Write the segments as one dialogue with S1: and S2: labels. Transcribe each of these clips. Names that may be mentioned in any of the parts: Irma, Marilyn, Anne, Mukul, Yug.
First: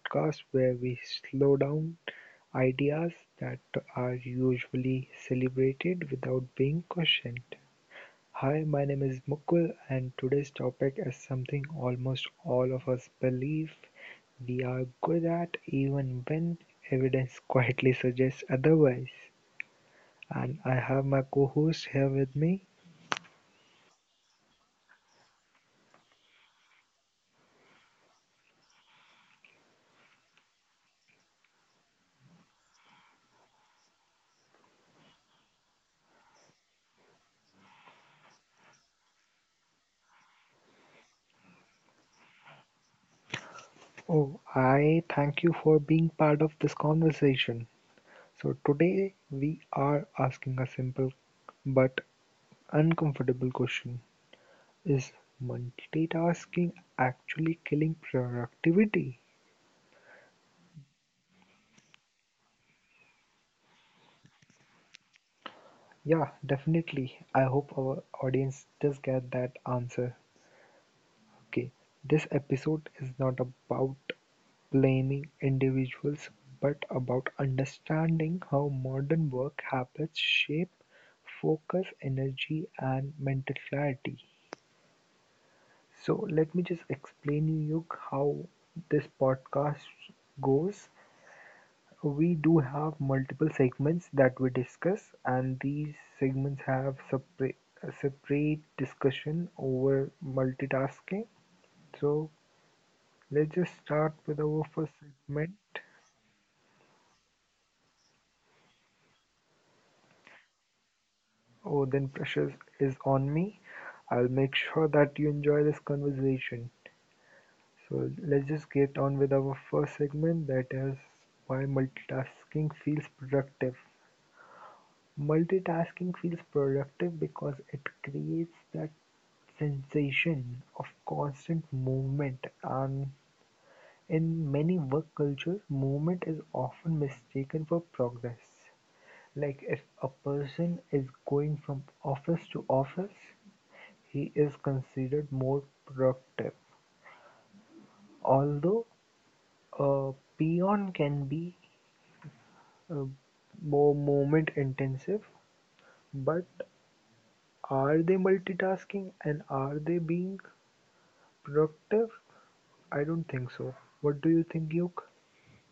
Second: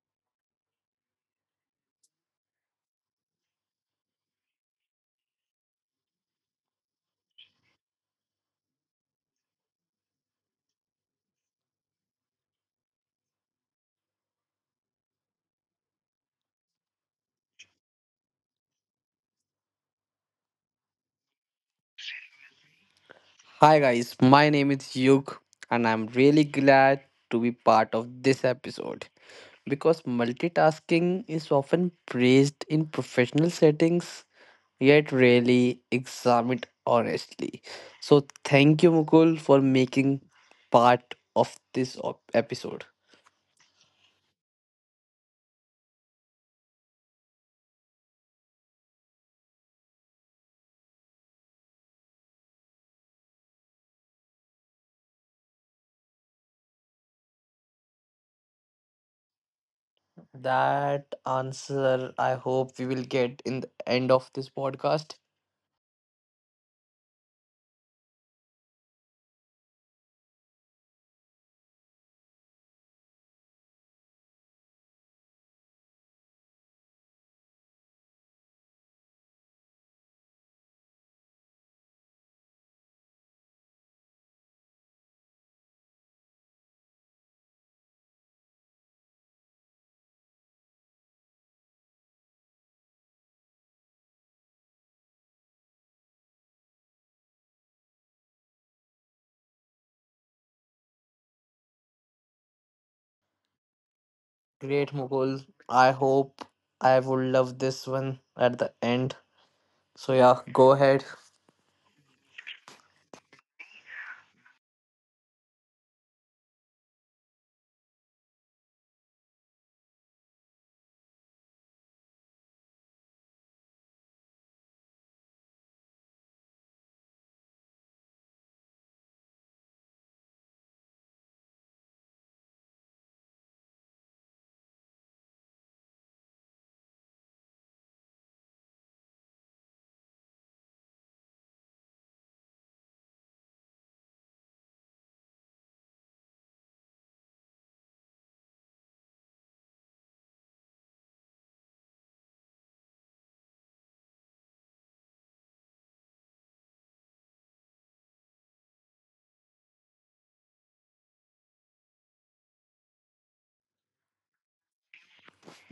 S1: podcast where we slow down ideas that are usually celebrated without being questioned. Hi, my name is Mukul, and today's topic is something almost all of us believe we are good at, even when evidence quietly suggests otherwise. And I have my co host here with me.
S2: Hi guys, my name is Yug and I'm really glad to be part of this episode because multitasking is often praised in professional settings yet rarely examined honestly. So thank you Mukul for making part of this episode.
S1: Oh, I thank you for being part of this conversation. So today we are asking a simple but uncomfortable question. Is multitasking actually killing productivity?
S2: That answer I hope we will get in the end of this podcast.
S1: Yeah, definitely. I hope our audience does get that answer. Okay, this episode is not about blaming individuals but about understanding how modern work habits shape focus, energy, and mental clarity. So let me just explain you how this podcast goes. We do have multiple segments that we discuss, and these segments have separate discussion over multitasking. So let's just start with our
S2: Great
S1: first
S2: Mukul.
S1: segment.
S2: I hope I would love this one at the end. So yeah, go ahead.
S1: Oh, then pressure is on me. I'll make sure that you enjoy this conversation. So let's just get on with our first segment, that is why multitasking feels productive. Multitasking feels productive because it creates that sensation of constant movement, and in many work cultures, movement is often mistaken for progress. Like if a person is going from office to office, he is considered more productive. Although a peon can be uh, more movement intensive, but are they multitasking and are they being productive? I don't think so. What do you think, Yoke?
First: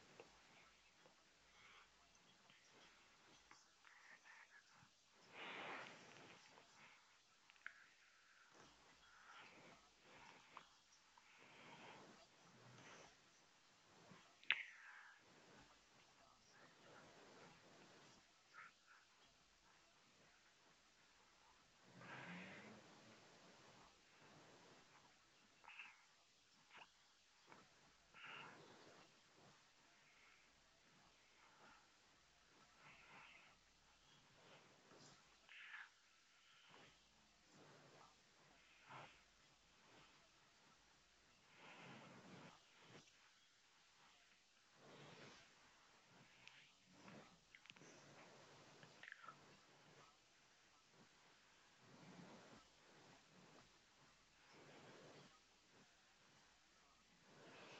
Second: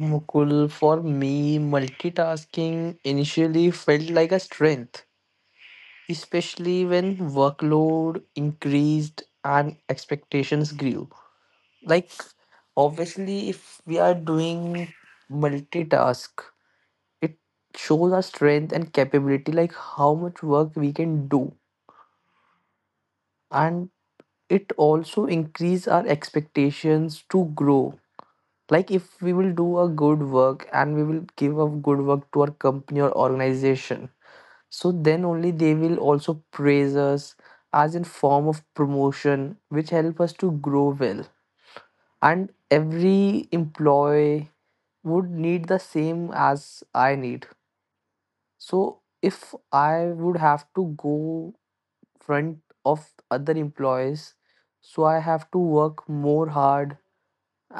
S2: Mukul, for me, multitasking initially felt like a strength, especially when workload increased and expectations grew. Like, obviously, if we are doing multitask, it shows our strength and capability, like how much work we can do. And it also increase our expectations to grow, like if we will do a good work and we will give a good work to our company or organization, so then only they will also praise us as in form of promotion which help us to grow well. And every employee would need the same as I need. So if I would have to go front of other employees, so I have to work more hard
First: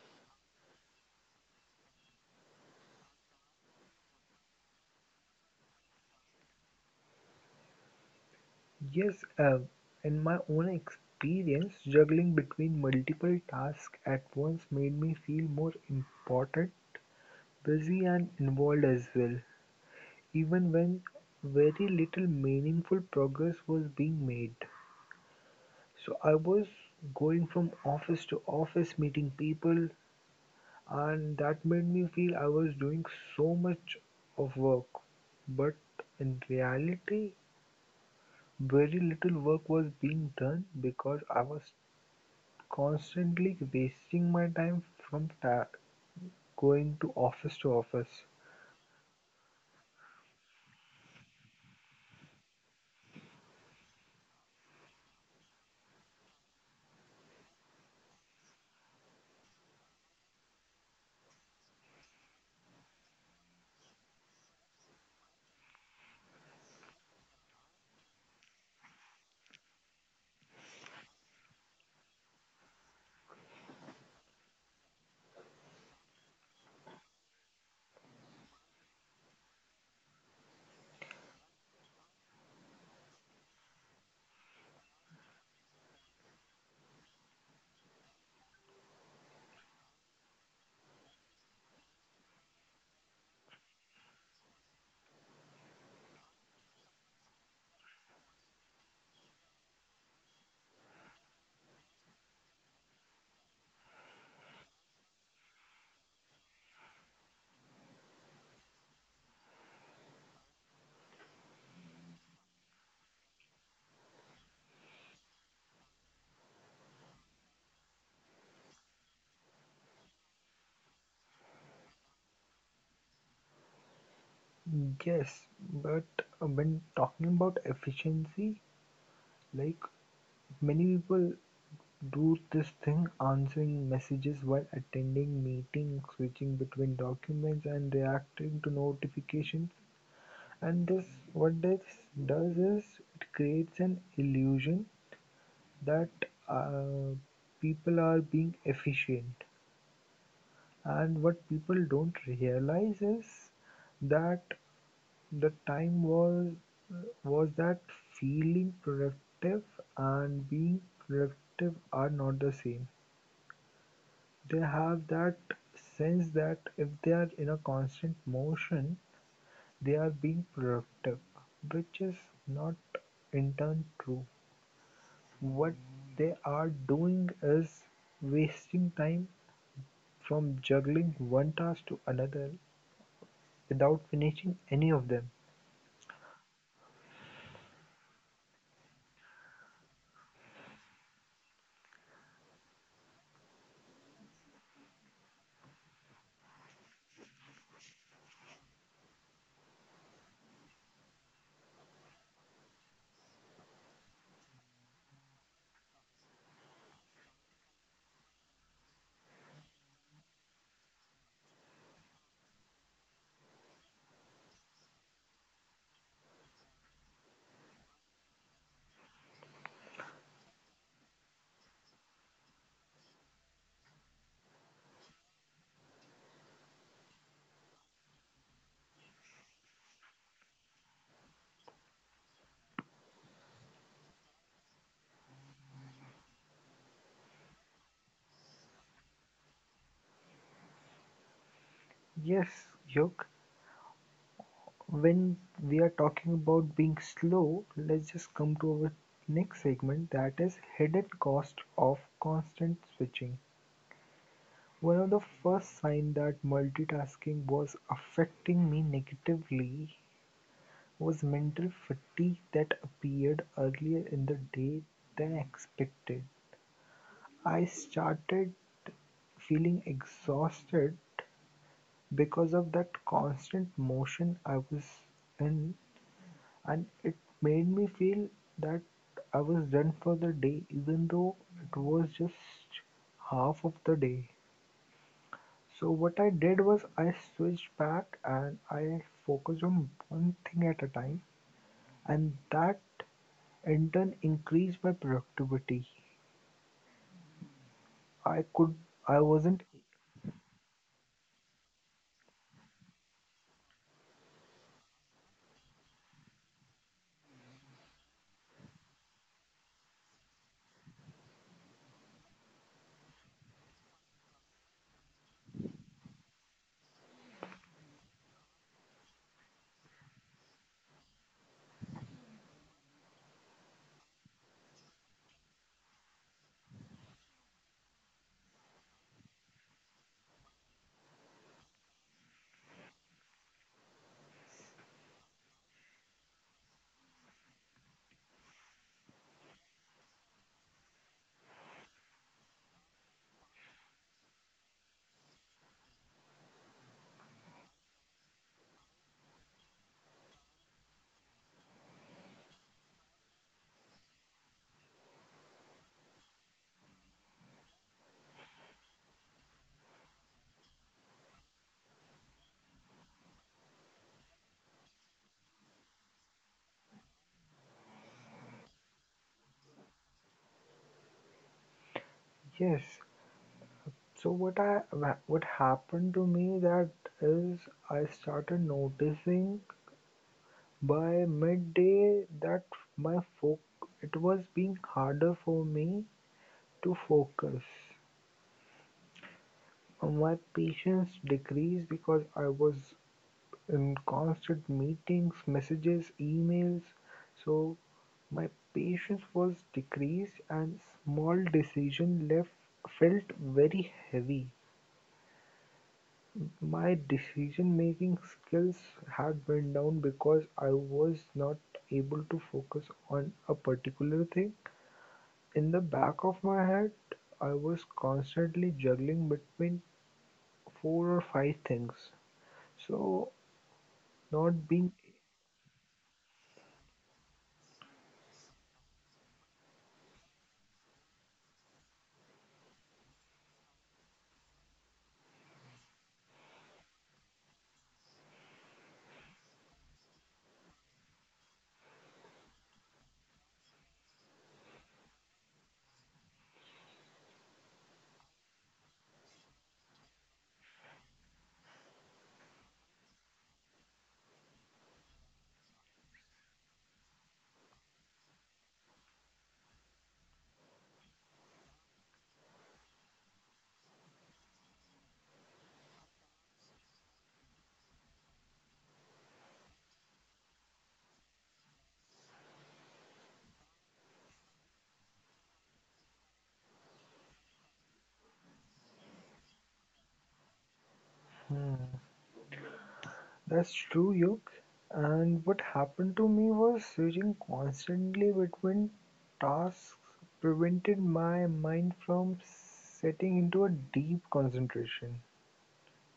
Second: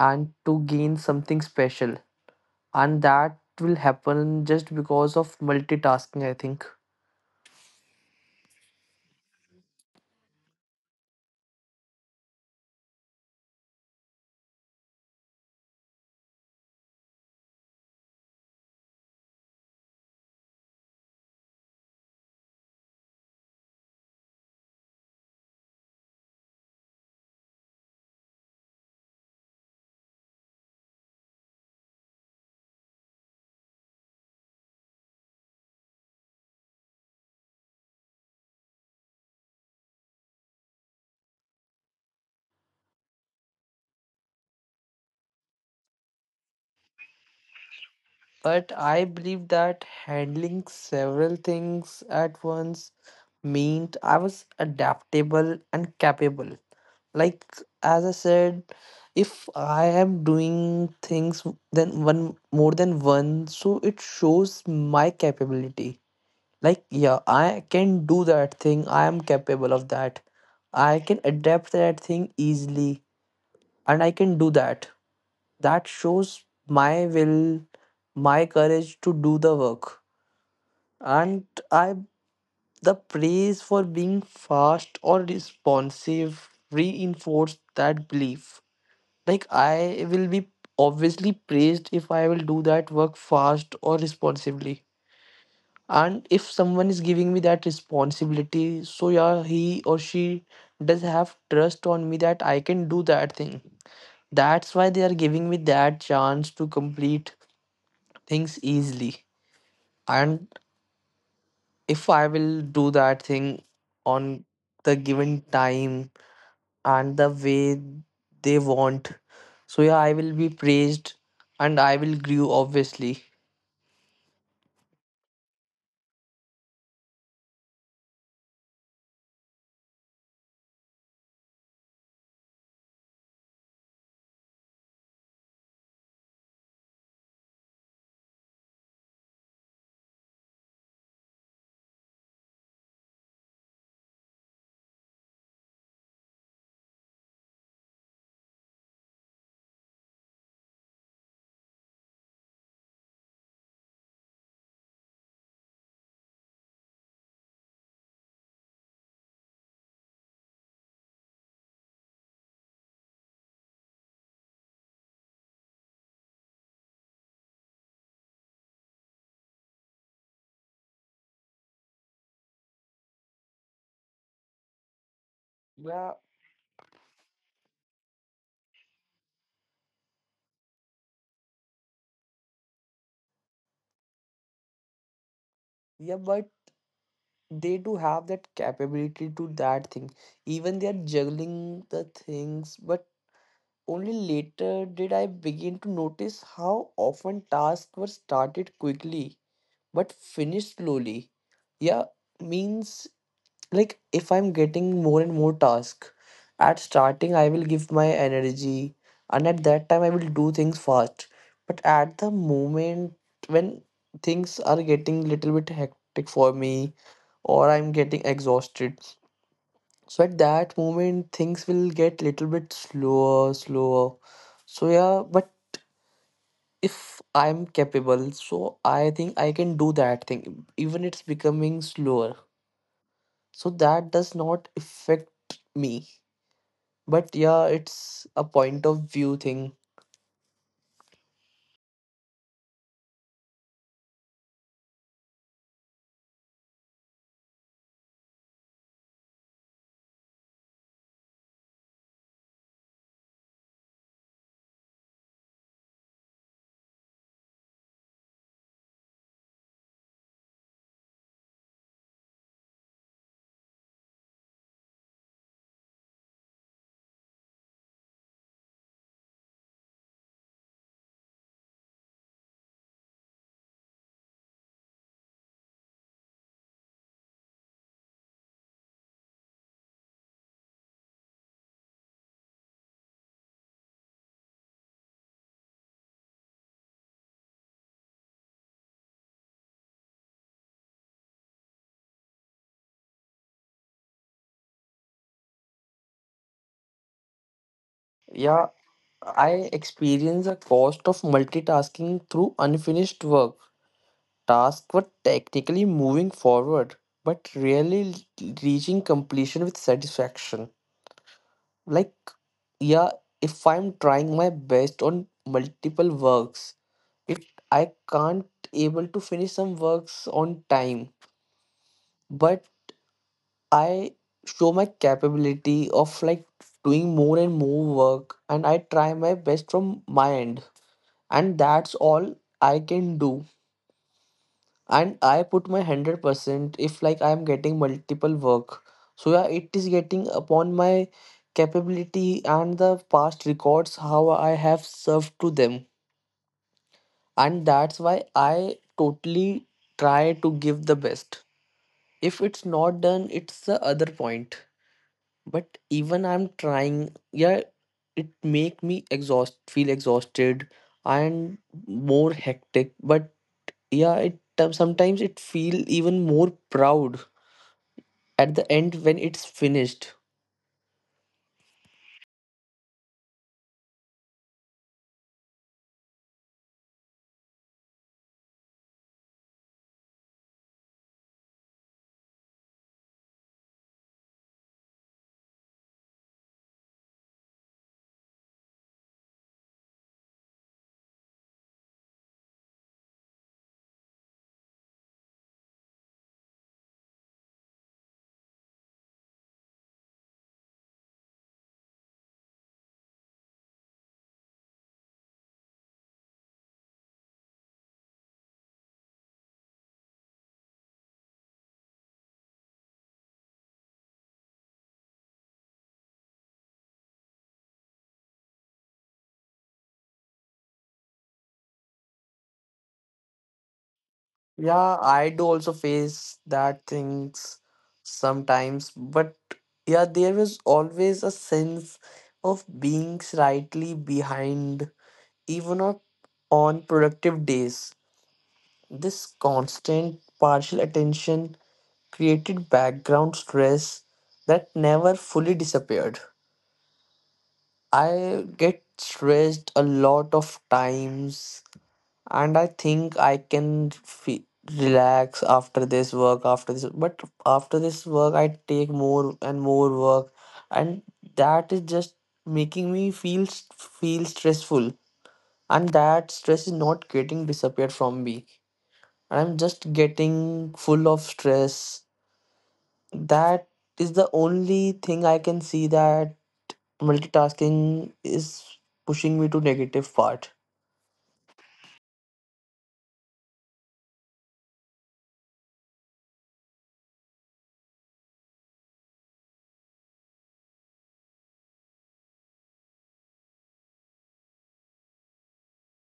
S2: and to gain something special, and that will happen just because of multitasking I think.
S1: Yes, in my own experience, juggling between multiple tasks at once made me feel more important, busy, and involved as well, even when very little meaningful progress was being made. So I was going from office to office, meeting people, and that made me feel I was doing so much of work. But in reality, very little work was being done because I was constantly wasting my time from ta- going to office to office.
S2: But I believe that handling several things at once meant I was adaptable and capable. Like as I said, if I am doing things then one more than one, so it shows my capability. Like yeah, I can do that thing, I am capable of that, I can adapt that thing easily and I can do that. That shows my will, my courage to do the work. And I the praise for being fast or responsive reinforced that belief. Like I will be obviously praised if I will do that work fast or responsively. And if someone is giving me that responsibility, so yeah, he or she does have trust on me that I can do that thing. That's why they are giving me that chance to complete things easily. And if I will do that thing on the given time and the way they want, so yeah, I will be praised and I will grow obviously.
S1: Yes, but when talking about efficiency, like many people do this thing, answering messages while attending meetings, switching between documents, and reacting to notifications. And this, what this does is, it creates an illusion that uh, people are being efficient. And what people don't realize is that the time was that feeling productive and being productive are not the same. They have that sense that if they are in a constant motion, they are being productive, which is not in turn true. What
S2: Yeah,
S1: they are doing is wasting time, from juggling one task to another without finishing any of them.
S2: yeah, but they do have that capability to that thing even they are juggling the things. But only later did I begin to notice how often tasks were started quickly but finished slowly. Yeah, means like if I'm getting more and more task, at starting I will give my energy and at that time I will do things fast. But at the moment when things are getting little bit hectic for me or I'm getting exhausted, so at that moment things will get little bit slower slower. So yeah, but if I'm capable, so I think I can do that thing even it's becoming slower, so that does not affect me. But yeah, it's a point of view thing.
S1: Yes, Hyuk, when we are talking about being slow, let's just come to our next segment, that is hidden cost of constant switching. One of the first signs that multitasking was affecting me negatively was mental fatigue that appeared earlier in the day than expected. I started feeling exhausted because of that constant motion I was in, and it made me feel that I was done for the day even though it was just half of the day. So what I did was I switched back and I focused on one thing at a time, and that in turn increased my productivity. I
S2: Yeah,
S1: could I wasn't
S2: I experience the cost of multitasking through unfinished work. Tasks were technically moving forward, but rarely reaching completion with satisfaction. Like, yeah, if I'm trying my best on multiple works, it I can't able to finish some works on time. But I show my capability of, like, doing more and more work and I try my best from my end, and that's all I can do. And I put my 100% if like I am getting multiple work, so yeah it is getting upon my capability and the past records how I have served to them. And that's why I totally try to give the best. If it's not done, it's the other point, but even I'm trying, yeah, it make me exhaust feel exhausted and more hectic. But yeah, it sometimes it feel even more proud at the end when it's finished.
S1: yes. So what happened to me that is I started noticing by midday that my foc it was being harder for me to focus. My patience decreased because I was in constant meetings, messages, emails. So my patience was decreased and small decision left felt very heavy. My decision making skills had went down because I was not able to focus on a particular thing. In the back of my head, I was constantly juggling between four or five things. So, not
S2: Yeah,
S1: being.
S2: I do also face that things sometimes. But yeah, there was always a sense of being slightly behind even on productive days. This constant partial attention created background stress that never fully disappeared. I get stressed a lot of times, and I think I can fe relax after this work, after this. But after this work, I take more and more work, and that is just making me feel stressful. And that stress is not getting disappeared from me. And I'm just getting full of stress. That is the only thing I can see, that multitasking is pushing me to negative part.
S1: Hmm, that's true, Yuk. And what happened to me was switching constantly between tasks prevented my mind from setting into a deep concentration.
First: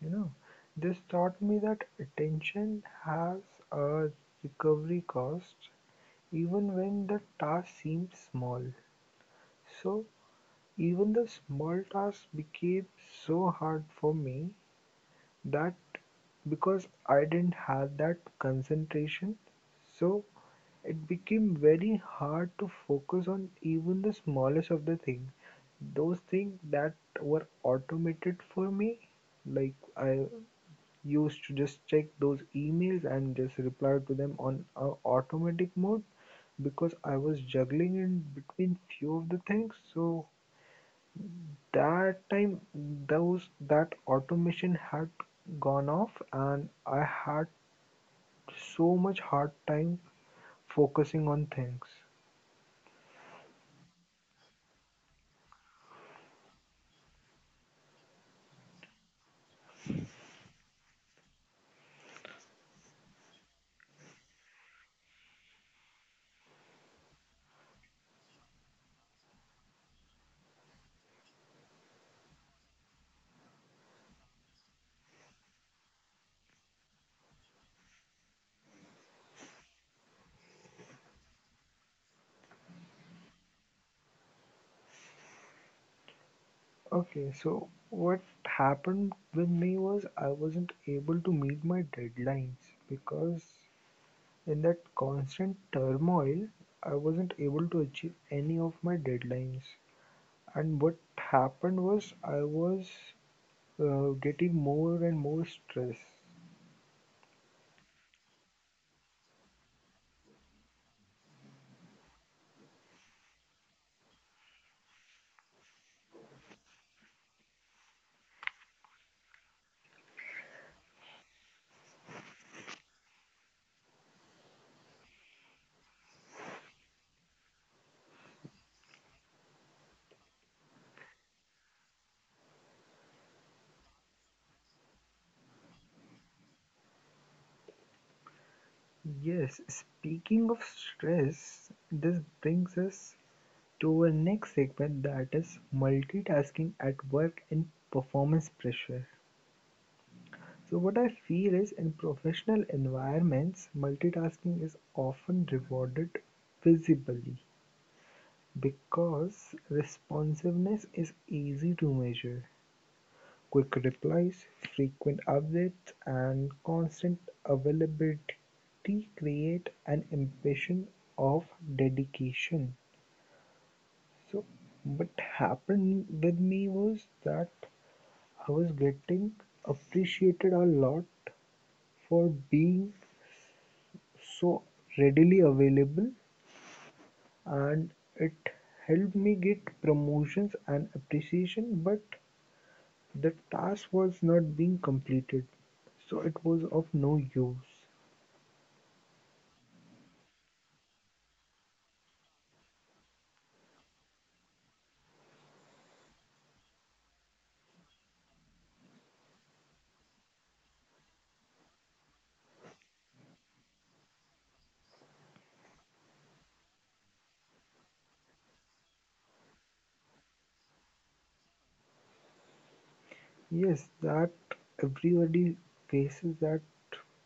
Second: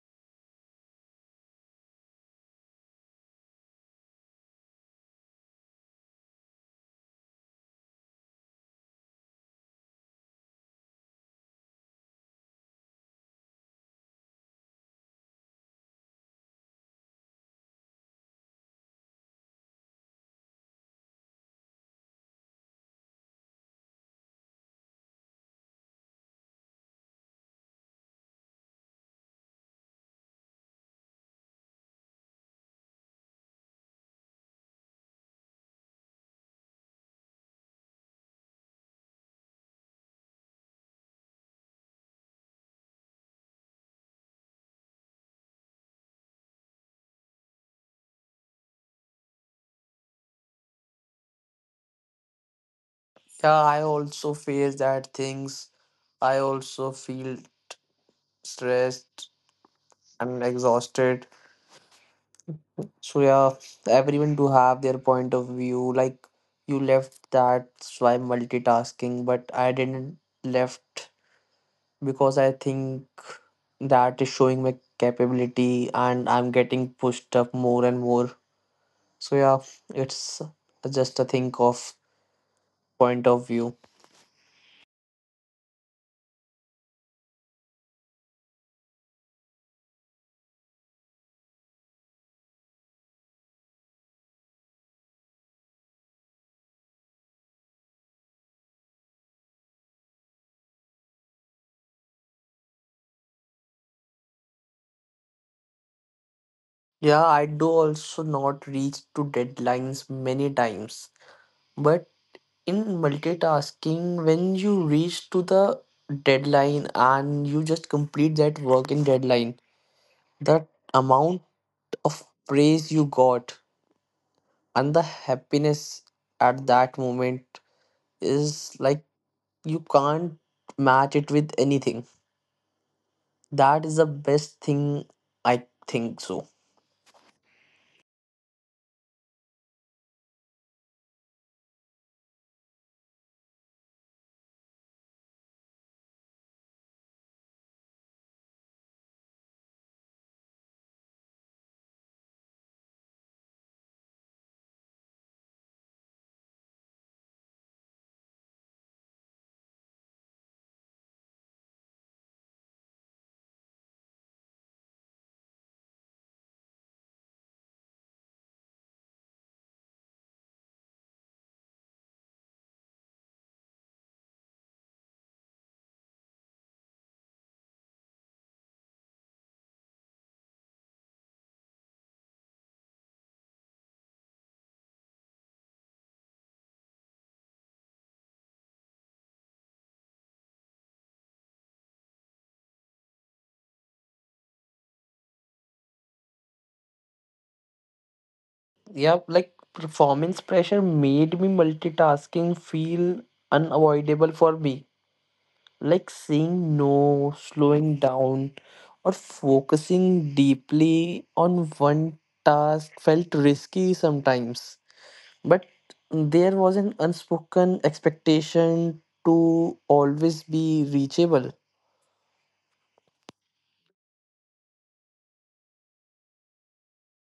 S1: You know, this taught me that attention has a recovery cost even when the task seems small. So even the small tasks became so hard for me that, because I didn't have that concentration, so it became very hard to focus on even the smallest of the things. Those things that were automated for me, like I used to just check those emails and just reply to them on a automatic mode, because I was juggling in between few of the things, so that time those that automation had gone off and I had so much hard time focusing on things.
S2: Yeah, I also face that things. I also feel stressed and exhausted. So yeah, everyone do have their point of view. Like, you left that's why multitasking, but I didn't left because I think that is showing my capability and I'm getting pushed up more and more. So yeah, it's just a thing of point of view.
S1: Okay, so what happened with me was I wasn't able to meet my deadlines because in that constant turmoil, I wasn't able to achieve any of my deadlines. And what happened was I was getting more and more stress.
S2: Yeah, I do also not reach to deadlines many times. But in multitasking, when you reach to the deadline and you just complete that work in deadline, that amount of praise you got and the happiness at that moment is like you can't match it with anything. That is the best thing I think so.
S1: Yes, speaking of stress, this brings us to our next segment, that is multitasking at work and performance pressure. So, what I feel is in professional environments, multitasking is often rewarded visibly because responsiveness is easy to measure. Quick replies, frequent updates, and constant availability create an impression of dedication. So, what happened with me was that I was getting appreciated a lot for being so readily available, and it helped me get promotions and appreciation, but the task was not being completed, so it was of no use.
S2: Yeah, like performance pressure made me multitasking feel unavoidable for me. Like saying no, slowing down, or focusing deeply on one task felt risky sometimes. But there was an unspoken expectation to always be reachable.
S1: Yes, that everybody faces that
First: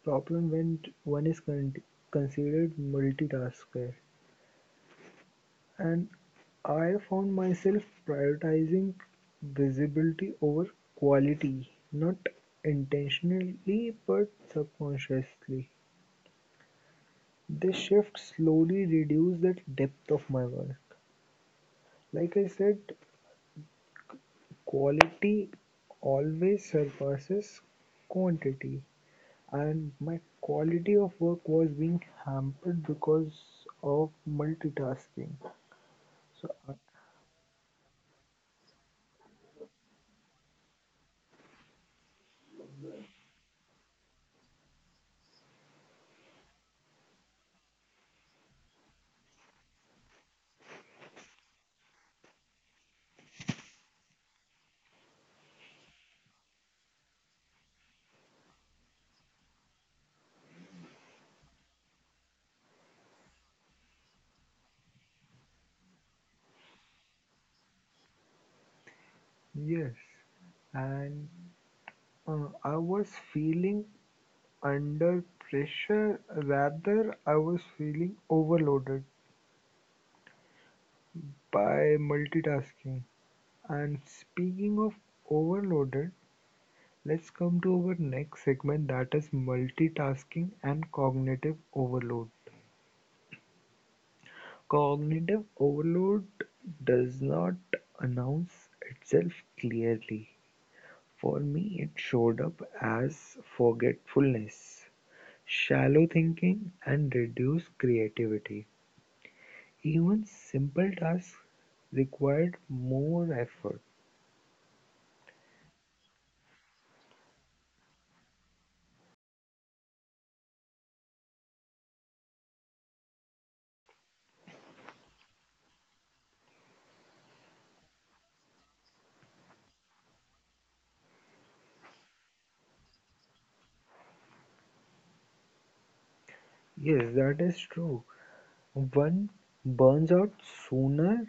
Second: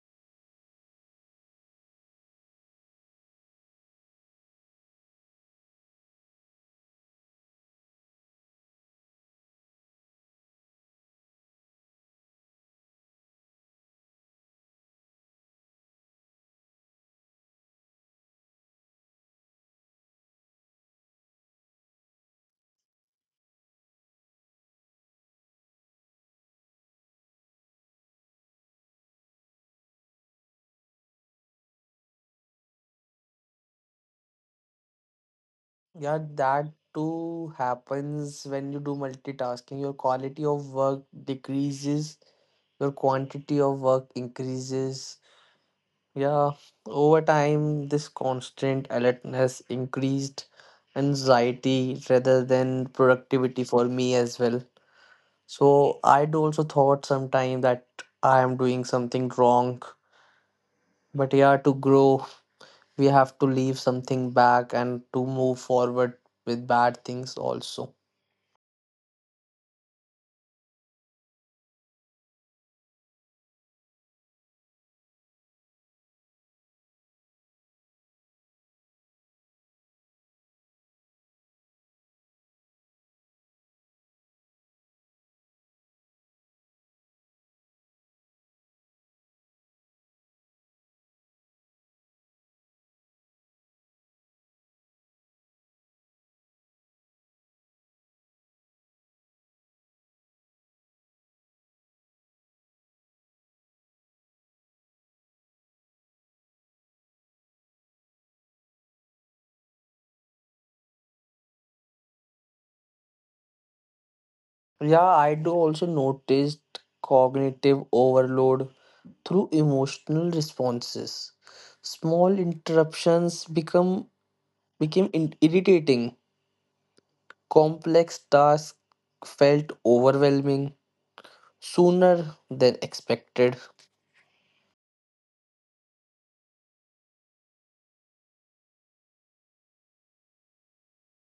S1: problem when one is considered multitasker. And I found myself prioritizing visibility over quality, not intentionally but subconsciously. This shift slowly reduced that depth of my work. Like I said, quality always surpasses quantity. And my quality of work was being hampered because of multitasking.
S2: Yeah,
S1: So,
S2: that too happens when you do multitasking. Your quality of work decreases, your quantity of work increases. Yeah, over time, this constant alertness increased anxiety rather than productivity for me as well. So I do also thought sometime that I am doing something wrong. But yeah, to grow, we have to leave something back and to move forward with bad things also.
S1: yes, and I was feeling under pressure, rather, I was feeling overloaded by multitasking. And speaking of overloaded, let's come to our next segment, that is multitasking and cognitive overload. Cognitive overload does not announce itself clearly; for me it showed up as forgetfulness, shallow thinking and reduced creativity. Even simple tasks required more effort.
S2: Yeah, I do also noticed cognitive overload through emotional responses. Small interruptions become became in- irritating. Complex tasks felt overwhelming sooner than expected.
S1: Yes, that is true. One burns out sooner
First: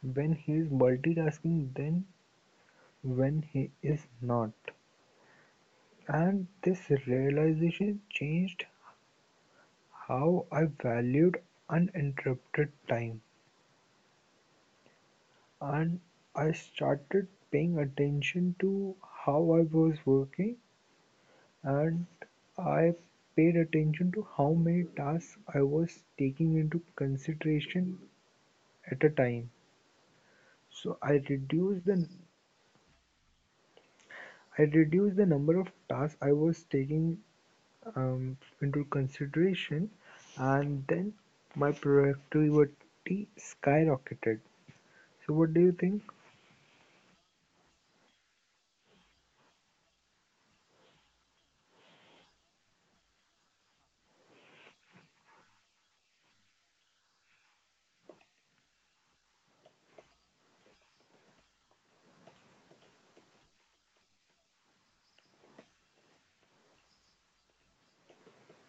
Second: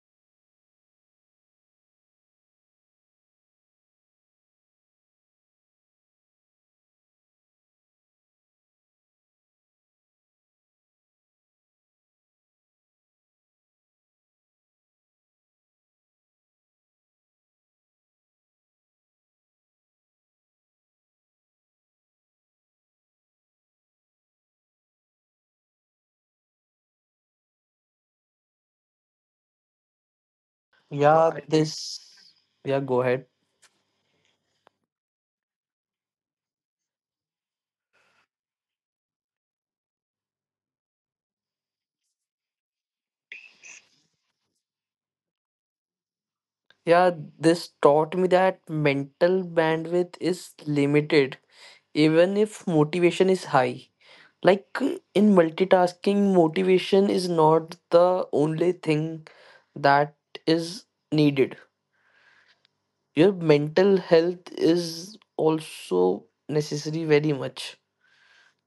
S1: when he is multitasking than when he is not. And this realization changed how I valued uninterrupted time, and I started paying attention to how I was working, and I paid attention to how many tasks I was taking into consideration at a time. So
S2: Yeah,
S1: I
S2: Yeah, I
S1: reduced
S2: this.
S1: the
S2: Yeah, go ahead.
S1: I reduced the number of tasks I was taking into consideration, and then my productivity skyrocketed. So what do you think?
S2: Yeah, this taught me that mental bandwidth is limited, even if motivation is high. Like in multitasking, motivation is not the only thing that is needed. Your mental health is also necessary very much.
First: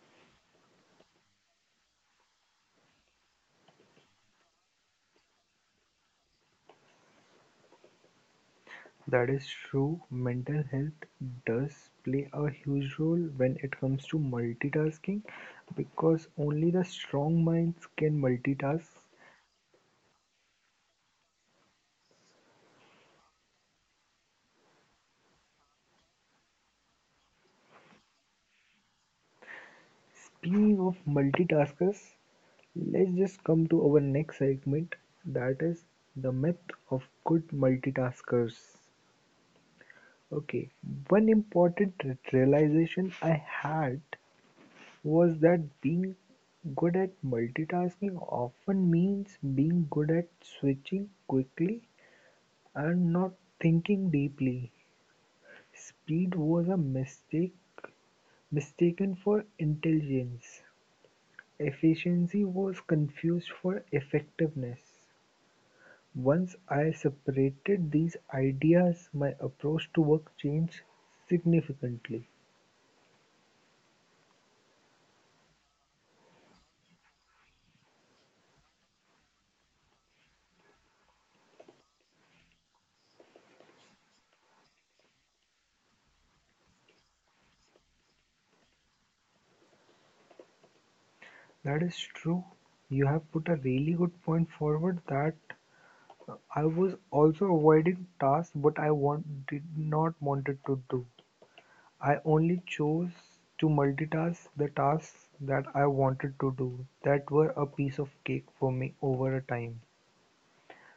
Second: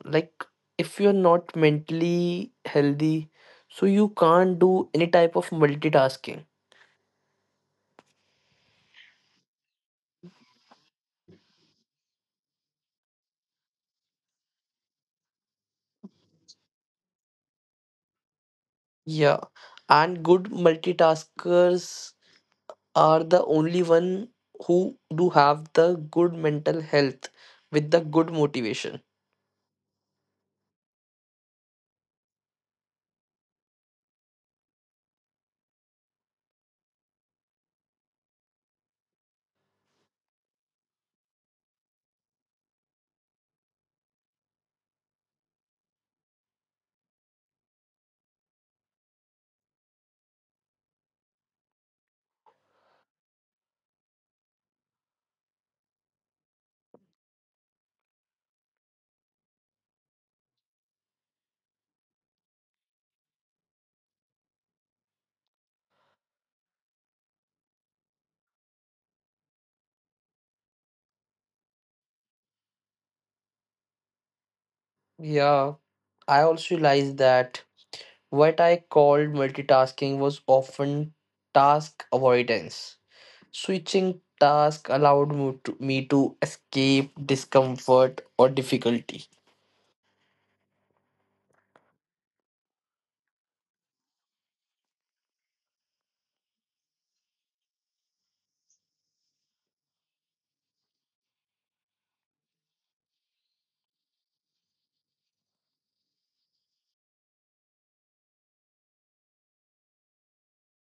S2: Like if you're not mentally healthy, so you can't do any type of multitasking.
S1: That is true, mental health does play a huge role when it comes to multitasking because only the strong minds can multitask.
S2: Yeah. And good multitaskers are the only one who do have the good mental health with the good motivation.
S1: Speaking of multitaskers, let's just come to our next segment, that is the myth of good multitaskers. Okay, one important realization I had was that being good at multitasking often means being good at switching quickly and not thinking deeply. Speed was a mistake mistaken for intelligence. Efficiency was confused for effectiveness. Once I separated these ideas, my approach to work changed significantly.
S2: Yeah. I also realized that what I called multitasking was often task avoidance. Switching task allowed me to escape discomfort or difficulty.
S1: That is true. You have put a really good point forward that I was also avoiding tasks but did not wanted to do. I only chose to multitask the tasks that I wanted to do that were a piece of cake for me over a time.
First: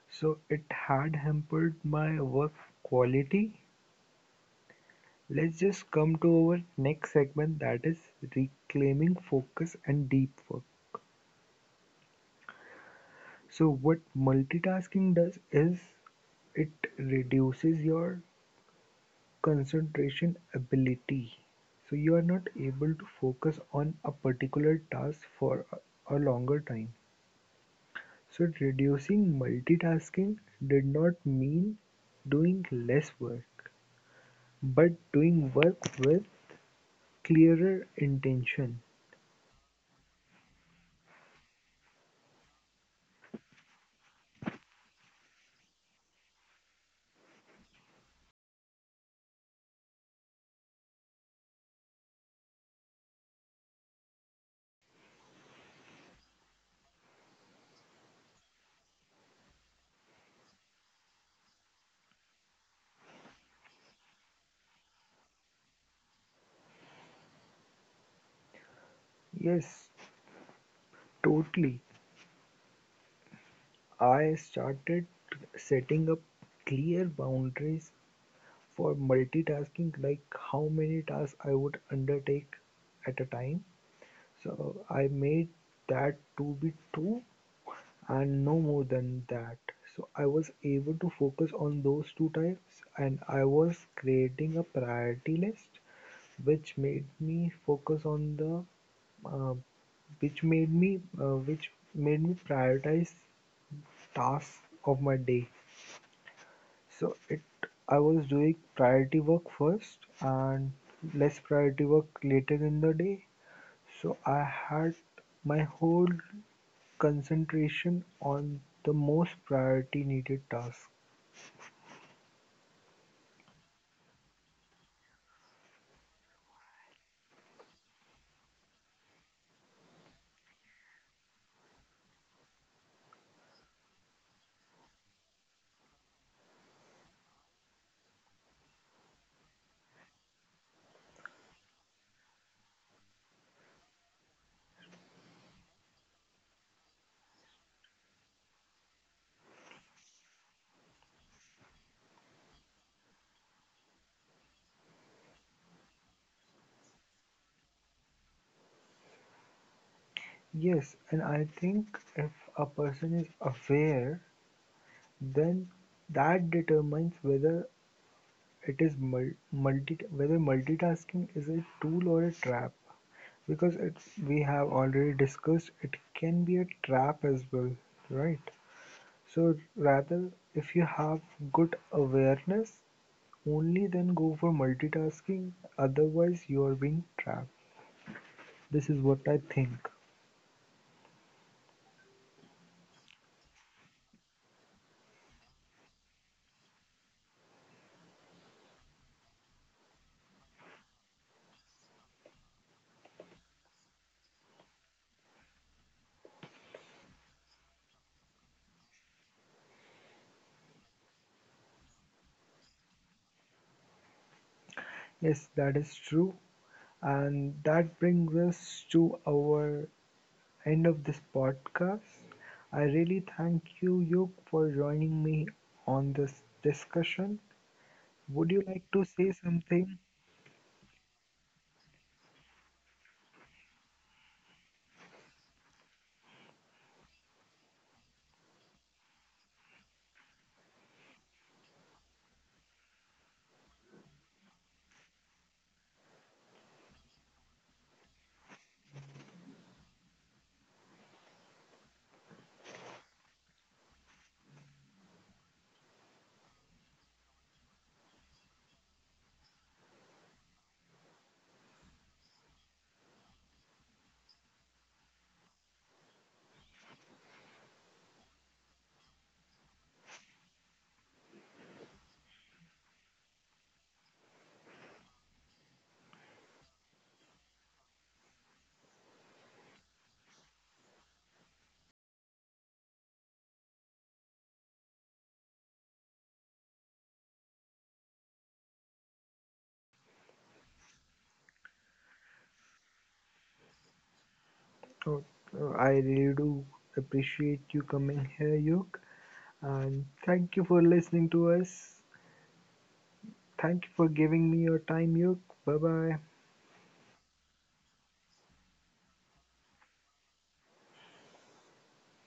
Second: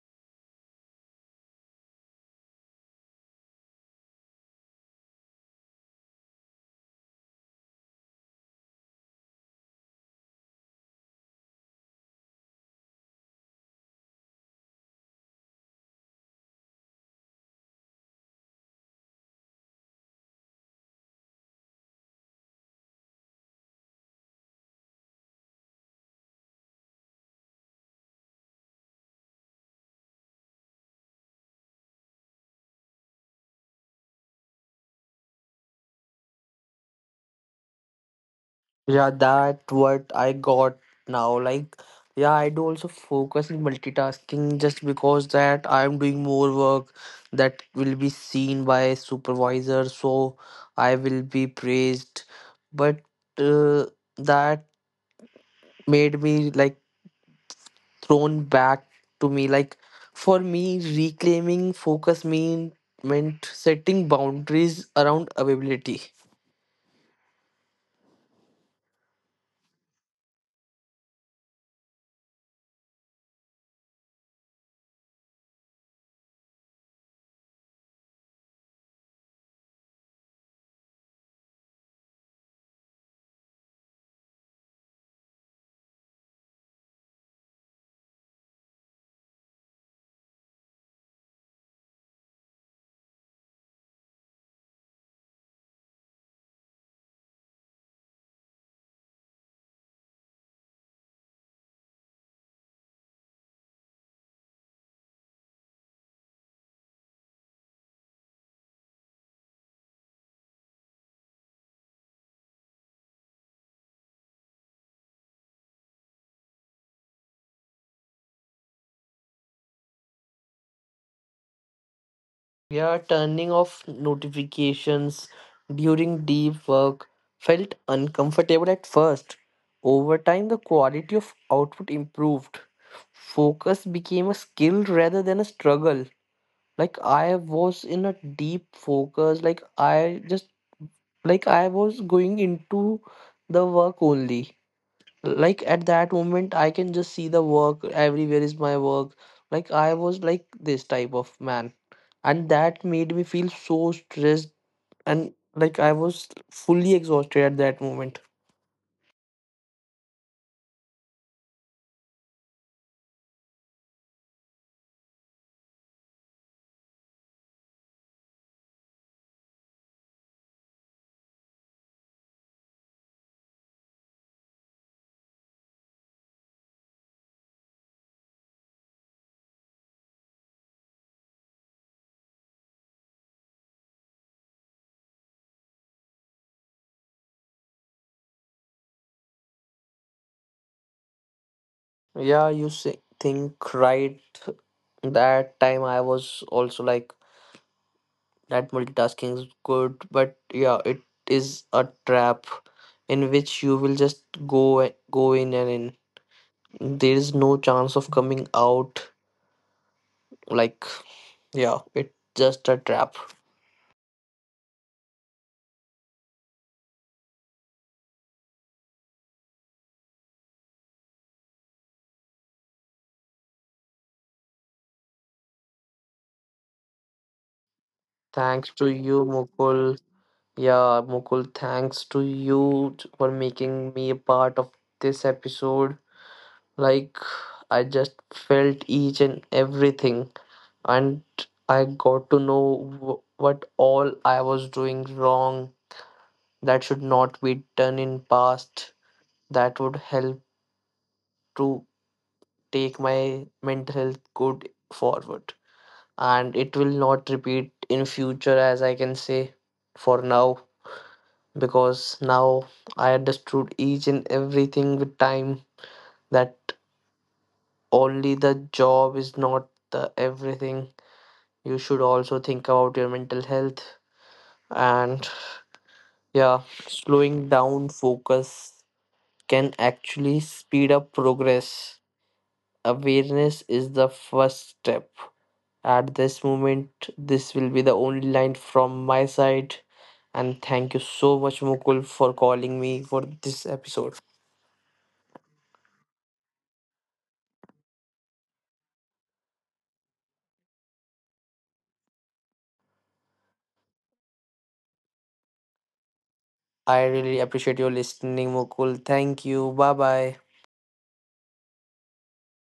S1: So it had hampered my work quality. Let's just come to our next segment, that is reclaiming focus and deep work. So what multitasking does is it reduces your concentration ability. So you are not able to focus on a particular task for a longer time. So reducing multitasking did not mean doing less work, but doing work with clearer intention.
S2: Yeah, that what I got now. Like, yeah, I do also focus in multitasking just because that I'm doing more work that will be seen by supervisor, so I will be praised. But uh, that made me like thrown back to me. Like for me, reclaiming focus meant setting boundaries around availability.
S1: Yes, totally. I started setting up clear boundaries for multitasking, like how many tasks I would undertake at a time. So I made that to be two and no more than that. So I was able to focus on those two types and I was creating a priority list which made me focus on the uh, which made me prioritize tasks of my day. So it I was doing priority work first and less priority work later in the day. So I had my whole concentration on the most priority needed task.
S2: Yeah, turning off notifications during deep work felt uncomfortable at first. Over time, the quality of output improved. Focus became a skill rather than a struggle. Like I was in a deep focus, like I just, like I was going into the work only. Like at that moment I can just see the work, everywhere is my work. Like I was like this type of man, and that made me feel so stressed, and like I was fully exhausted at that moment.
S1: Yes, and I think if a person is aware, then that determines whether it is mul- multi whether multitasking is a tool or a trap. Because it's we have already discussed, it can be a trap as well, right? So rather, if you have good awareness, only then go for multitasking. Otherwise, you are being trapped. This is what I think.
S2: Yeah, you say, think right, that time I was also like that multitasking is good. But yeah, it is a trap in which you will just go in and in. There is no chance of coming out, like, yeah, it's just a trap.
S1: Yes, that is true. And that brings us to our end of this podcast. I really thank you, Yuk, for joining me on this discussion. Would you
S2: Thanks
S1: like
S2: to
S1: to
S2: you,
S1: say something?
S2: Mukul. Yeah, Mukul, thanks to you for making me a part of this episode. Like, I just felt each and everything, and I got to know what all I was doing wrong that should not be done in past. That would help to take my mental health good forward. And it will not repeat in future, as I can say for now, because now I understood each and everything with time, that only the job is not the everything, you should also think about your mental health. And yeah, slowing down focus can actually speed up progress. Awareness is the first step. At this moment, this will be the only line from my side. And thank you so much, Mukul, for calling me for this episode.
S1: Oh, I really do appreciate you coming here, Yuk. And thank you for listening to us. Thank you for giving me your time, Yuk. Bye bye.
S2: I really appreciate your listening, Mukul. Thank you. Bye bye.